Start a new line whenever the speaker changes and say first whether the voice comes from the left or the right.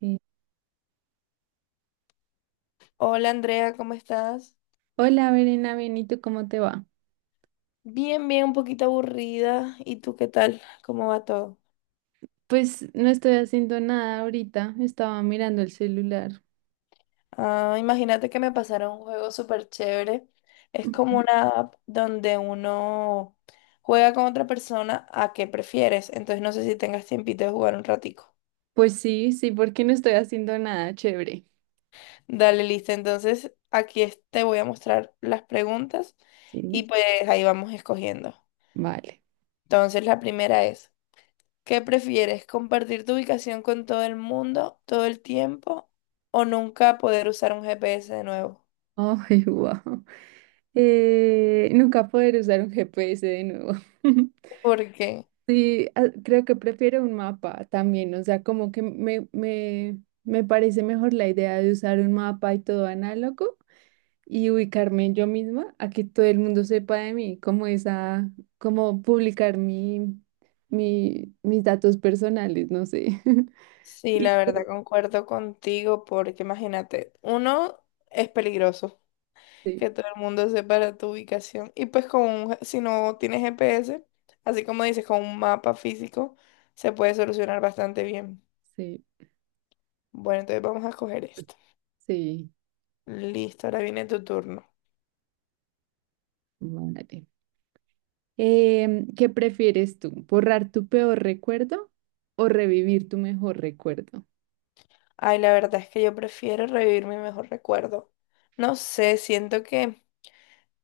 right: Sí.
left: Hola Andrea, ¿cómo estás?
right: Hola, Verena, bien, ¿y tú cómo te va?
left: Bien, bien, un poquito aburrida. ¿Y tú qué tal? ¿Cómo va todo?
right: Pues no estoy haciendo nada ahorita, estaba mirando el celular.
left: Ah, imagínate que me pasaron un juego súper chévere. Es
right: Ujú.
left: como una app donde uno juega con otra persona a qué prefieres. Entonces no sé si tengas tiempito de jugar un ratico.
right: Pues sí, sí, porque no estoy haciendo nada, chévere.
left: Dale, listo. Entonces te voy a mostrar las preguntas y
right: Sí,
left: pues ahí vamos escogiendo.
right: vale.
left: Entonces la primera es... ¿Qué prefieres? ¿Compartir tu ubicación con todo el mundo todo el tiempo o nunca poder usar un GPS de nuevo?
right: Ay, wow. Nunca poder usar un GPS de nuevo.
left: Porque
right: Sí, ah, creo que prefiero un mapa también, o sea, como que me parece mejor la idea de usar un mapa y todo análogo y ubicarme yo misma a que todo el mundo sepa de mí, como esa, como publicar mis datos personales, no sé.
left: sí,
right: Y
left: la verdad concuerdo contigo porque imagínate, uno es peligroso
right: sí,
left: que todo el mundo sepa tu ubicación y pues si no tienes GPS, así como dices, con un mapa físico se puede solucionar bastante bien.
right: sí,
left: Bueno, entonces vamos a coger esto.
right: sí,
left: Listo, ahora viene tu turno.
right: vale. ¿Qué prefieres tú? ¿Borrar tu peor recuerdo o revivir tu mejor recuerdo?
left: Ay, la verdad es que yo prefiero revivir mi mejor recuerdo. No sé, siento que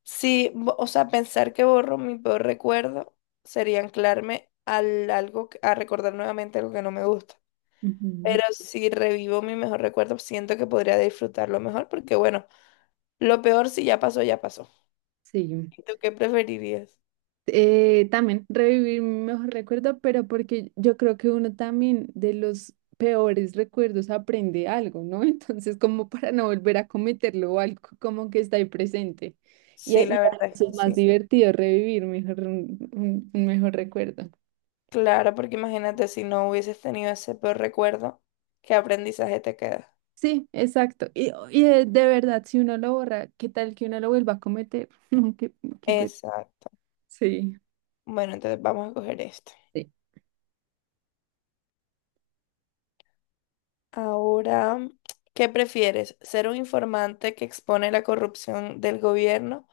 left: sí, o sea, pensar que borro mi peor recuerdo sería anclarme al algo, a recordar nuevamente algo que no me gusta.
right: Ujú,
left: Pero si revivo mi mejor recuerdo, siento que podría disfrutarlo mejor porque, bueno, lo peor si ya pasó, ya pasó.
right: sí.
left: ¿Y tú qué preferirías?
right: También revivir mi mejor recuerdo, pero porque yo creo que uno también de los peores recuerdos aprende algo, ¿no? Entonces, como para no volver a cometerlo o algo como que está ahí presente. Y
left: Sí, la
right: además
left: verdad es
right: es
left: que
right: más
left: sí.
right: divertido revivir mejor, un mejor recuerdo.
left: Claro, porque imagínate si no hubieses tenido ese peor recuerdo, ¿qué aprendizaje te queda?
right: Sí, exacto. Y de verdad, si uno lo borra, ¿qué tal que uno lo vuelva a cometer? No, qué pe-
left: Exacto.
right: Sí.
left: Bueno, entonces vamos a coger esto.
right: Sí.
left: Ahora, ¿qué prefieres? ¿Ser un informante que expone la corrupción del gobierno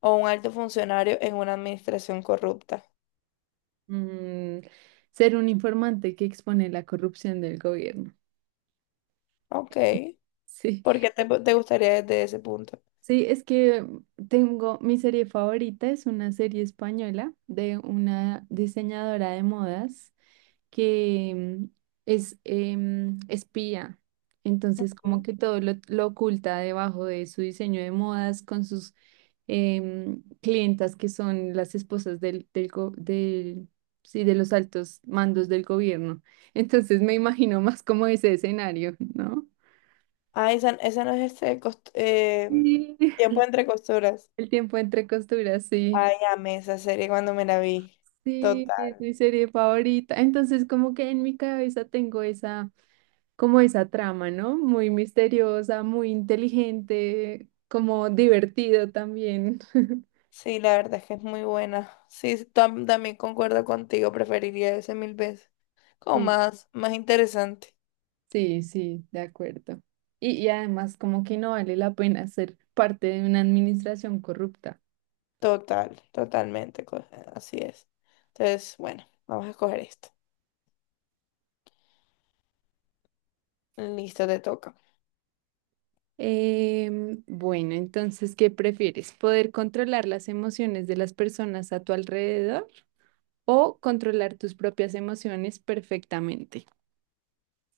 left: o un alto funcionario en una administración corrupta?
right: Mm, ser un informante que expone la corrupción del gobierno.
left: Ok.
right: Sí.
left: ¿Por qué te gustaría desde ese punto?
right: Sí, es que tengo mi serie favorita, es una serie española de una diseñadora de modas que es espía. Entonces, como
left: Sí.
right: que todo lo oculta debajo de su diseño de modas con sus clientas que son las esposas sí, de los altos mandos del gobierno. Entonces, me imagino más como ese escenario, ¿no?
left: Ah, esa no es este
right: Sí.
left: tiempo entre costuras.
right: El tiempo entre costuras, sí.
left: Ay, amé esa serie cuando me la vi.
right: Sí, es
left: Total.
right: mi serie favorita. Entonces, como que en mi cabeza tengo esa, como esa trama, ¿no? Muy misteriosa, muy inteligente, como divertido también.
left: Sí, la verdad es que es muy buena. Sí, sí, también concuerdo contigo, preferiría ese mil veces. Como
right: Sí,
left: más, más interesante.
right: sí, sí, de acuerdo. Y además, como que no vale la pena ser parte de una administración corrupta.
left: Total, totalmente, co- así es. Entonces, bueno, vamos a escoger esto. Listo, te toca.
right: Bueno, entonces, ¿qué prefieres? ¿Poder controlar las emociones de las personas a tu alrededor o controlar tus propias emociones perfectamente?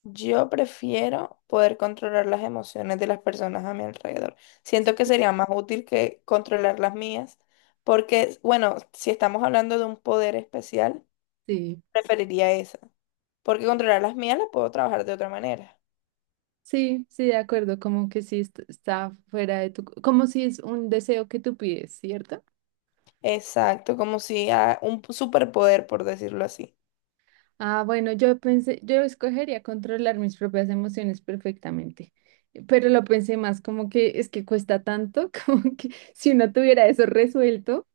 left: Yo prefiero poder controlar las emociones de las personas a mi alrededor. Siento que sería más útil que controlar las mías, porque, bueno, si estamos hablando de un poder especial,
right: Sí.
left: preferiría esa, porque controlar las mías las puedo trabajar de otra manera.
right: Sí, sí, de acuerdo, como que sí está fuera de tu, como si es un deseo que tú pides, ¿cierto?
left: Exacto, como si a un superpoder, por decirlo así.
right: Ah, bueno, yo pensé, yo escogería controlar mis propias emociones perfectamente, pero lo pensé más como que es que cuesta tanto, como que si uno tuviera eso resuelto,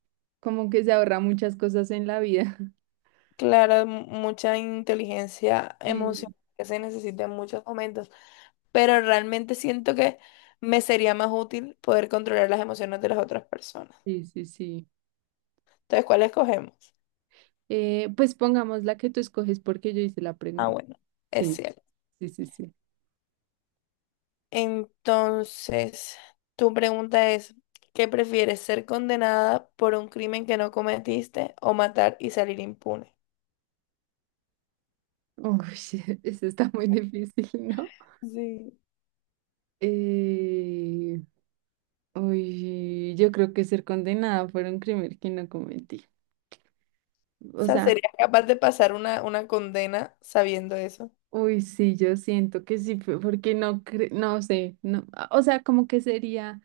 right: como que se ahorra muchas cosas en la vida.
left: Claro, mucha inteligencia
right: Sí,
left: emocional que se necesita en muchos momentos. Pero realmente siento que me sería más útil poder controlar las emociones de las otras personas.
right: sí, sí, sí.
left: Entonces, ¿cuál escogemos?
right: Pues pongamos la que tú escoges porque yo hice la
left: Ah,
right: pregunta.
left: bueno, es
right: Sí,
left: cierto.
right: sí, sí, sí.
left: Entonces, tu pregunta es, ¿qué prefieres, ser condenada por un crimen que no cometiste o matar y salir impune?
right: Uy, eso está muy difícil, ¿no?
left: Sí.
right: Eh, Uy, yo creo que ser condenada por un crimen que no cometí.
left: O
right: O
left: sea,
right: sea,
left: ¿serías capaz de pasar una condena sabiendo eso?
right: uy, sí, yo siento que sí, fue porque no, no sé, no, o sea, como que sería,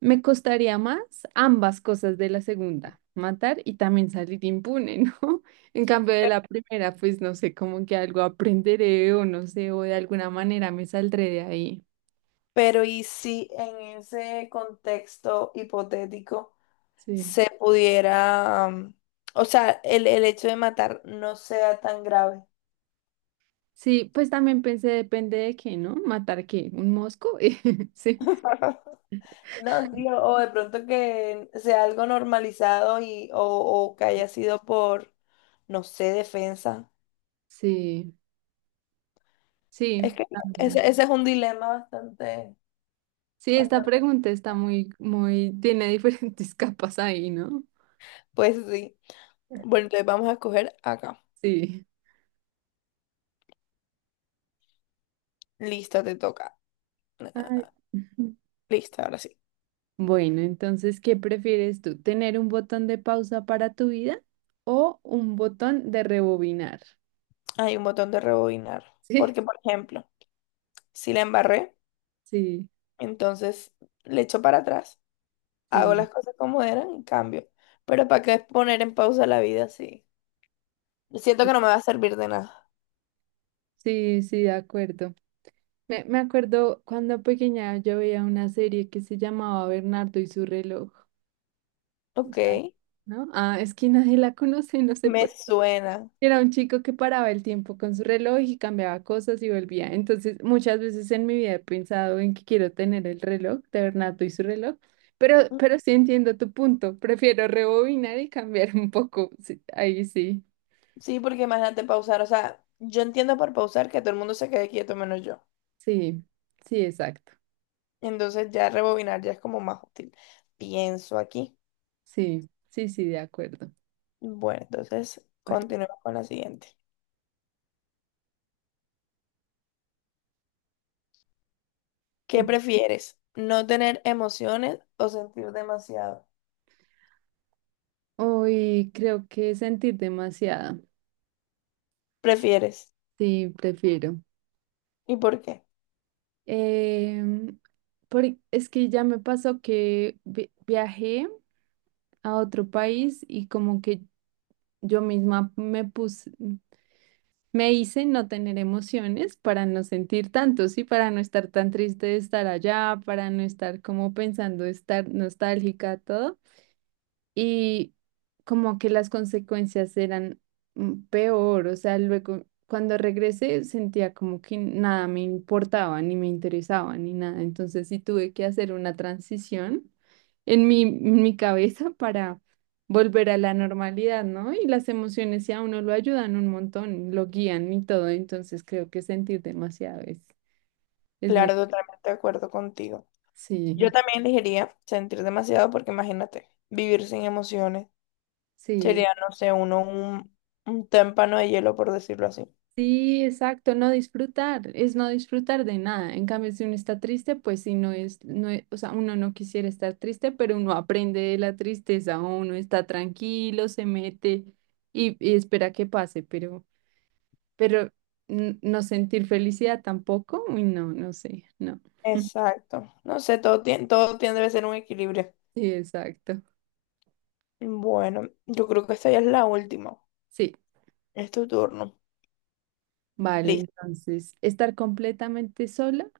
right: me costaría más ambas cosas de la segunda, matar y también salir impune, ¿no? En cambio de
left: Pe-
right: la primera, pues no sé, como que algo aprenderé o no sé, o de alguna manera me saldré de ahí.
left: Pero ¿y si en ese contexto hipotético
right: Sí.
left: se pudiera, o sea, el hecho de matar no sea tan grave?
right: Sí, pues también pensé, depende de qué, ¿no? ¿Matar qué? ¿Un mosco? Sí,
left: No, sí, o de pronto que sea algo normalizado y, o que haya sido por, no sé, defensa.
right: sí.
left: Es
right: Sí,
left: que
right: también.
left: ese es un dilema bastante,
right: Sí, esta
left: bastante.
right: pregunta está muy, muy, tiene diferentes capas ahí, ¿no?
left: Pues sí. Bueno, entonces vamos a escoger acá.
right: Sí.
left: Listo, te toca.
right: Ay.
left: Ah, listo, ahora sí.
right: Bueno, entonces, ¿qué prefieres tú? ¿Tener un botón de pausa para tu vida o un botón de rebobinar?
left: Hay un botón de rebobinar. Porque, por ejemplo, si la embarré,
right: Sí, sí,
left: entonces le echo para atrás, hago
right: sí,
left: las cosas como eran y cambio. Pero ¿para qué poner en pausa la vida así? Siento
right: sí,
left: que no me va a servir de nada.
right: sí, sí, de acuerdo. Me acuerdo cuando pequeña yo veía una serie que se llamaba Bernardo y su reloj,
left: Ok,
right: ¿sabes? ¿No? Ah, es que nadie la conoce, no sé
left: me
right: por qué.
left: suena.
right: Era un chico que paraba el tiempo con su reloj y cambiaba cosas y volvía. Entonces, muchas veces en mi vida he pensado en que quiero tener el reloj, de Bernato y su reloj, pero,
left: Mm,
right: pero sí entiendo tu punto. Prefiero rebobinar y cambiar un poco. Sí, ahí sí,
left: sí, porque imagínate pausar, o sea, yo entiendo por pausar que todo el mundo se quede quieto menos yo.
right: sí, sí, exacto.
left: Entonces ya rebobinar ya es como más útil. Pienso aquí.
right: Sí, sí, sí, de acuerdo.
left: Bueno, entonces
right: Pare-
left: continuemos con la siguiente. ¿Qué
right: Ujú.
left: prefieres? ¿No tener emociones o sentir demasiado?
right: Hoy creo que sentir demasiado.
left: ¿Prefieres?
right: Sí, prefiero.
left: ¿Y por qué?
right: Em, por- es que ya me pasó que viajé. A otro país y como que yo misma me puse, me hice no tener emociones para no sentir tanto, sí, para no estar tan triste de estar allá, para no estar como pensando estar nostálgica, todo y como que las consecuencias eran peor, o sea, luego cuando regresé sentía como que nada me importaba, ni me interesaba, ni nada, entonces sí tuve que hacer una transición en mi cabeza para volver a la normalidad, ¿no? Y las emociones sí a uno lo ayudan un montón, lo guían y todo, entonces creo que sentir demasiado es mi.
left: Claro, totalmente de acuerdo contigo.
right: Sí,
left: Yo también elegiría sentir demasiado porque imagínate, vivir sin emociones
right: sí.
left: sería, no sé, uno un témpano de hielo, por decirlo así.
right: Sí, exacto, no disfrutar, es no disfrutar de nada. En cambio, si uno está triste, pues si no es, o sea, uno no quisiera estar triste, pero uno aprende de la tristeza, uno está tranquilo, se mete y espera que pase, pero no sentir felicidad tampoco, uy, no, no sé, no.
left: Exacto. No sé, todo tiene, debe ser un equilibrio.
right: Sí, exacto.
left: Bueno, yo creo que esta ya es la última.
right: Sí,
left: Es tu turno.
right: vale,
left: Listo.
right: entonces, ¿estar completamente sola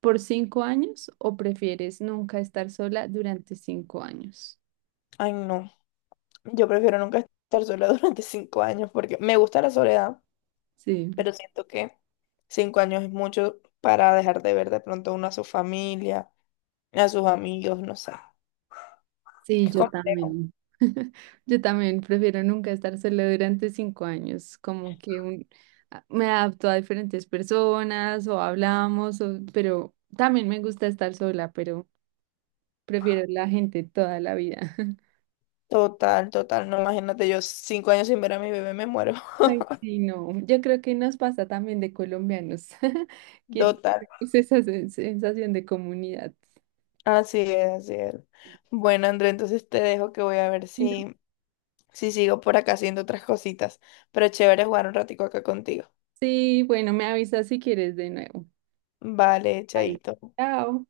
right: por 5 años o prefieres nunca estar sola durante 5 años?
left: Ay, no. Yo prefiero nunca estar sola durante cinco años porque me gusta la soledad,
right: Sí.
left: pero siento que cinco años es mucho para dejar de ver de pronto uno a su familia, a sus amigos, no sé.
right: Sí,
left: Es
right: yo
left: complejo.
right: también. Yo también prefiero nunca estar sola durante 5 años, como que me adapto a diferentes personas o hablamos, pero también me gusta estar sola, pero prefiero la gente toda la vida.
left: Total, total. No, imagínate, yo cinco años sin ver a mi bebé me muero.
right: Ay, sí, no, yo creo que nos pasa también de colombianos, que
left: Total.
right: tenemos esa sensación de comunidad.
left: Así es, así es. Bueno, André, entonces te dejo que voy a ver
right: Y no-
left: si si sigo por acá haciendo otras cositas. Pero chévere jugar un ratico acá contigo.
right: Sí, bueno, me avisas si quieres de nuevo.
left: Vale,
right: Vale.
left: chaito.
right: Chao.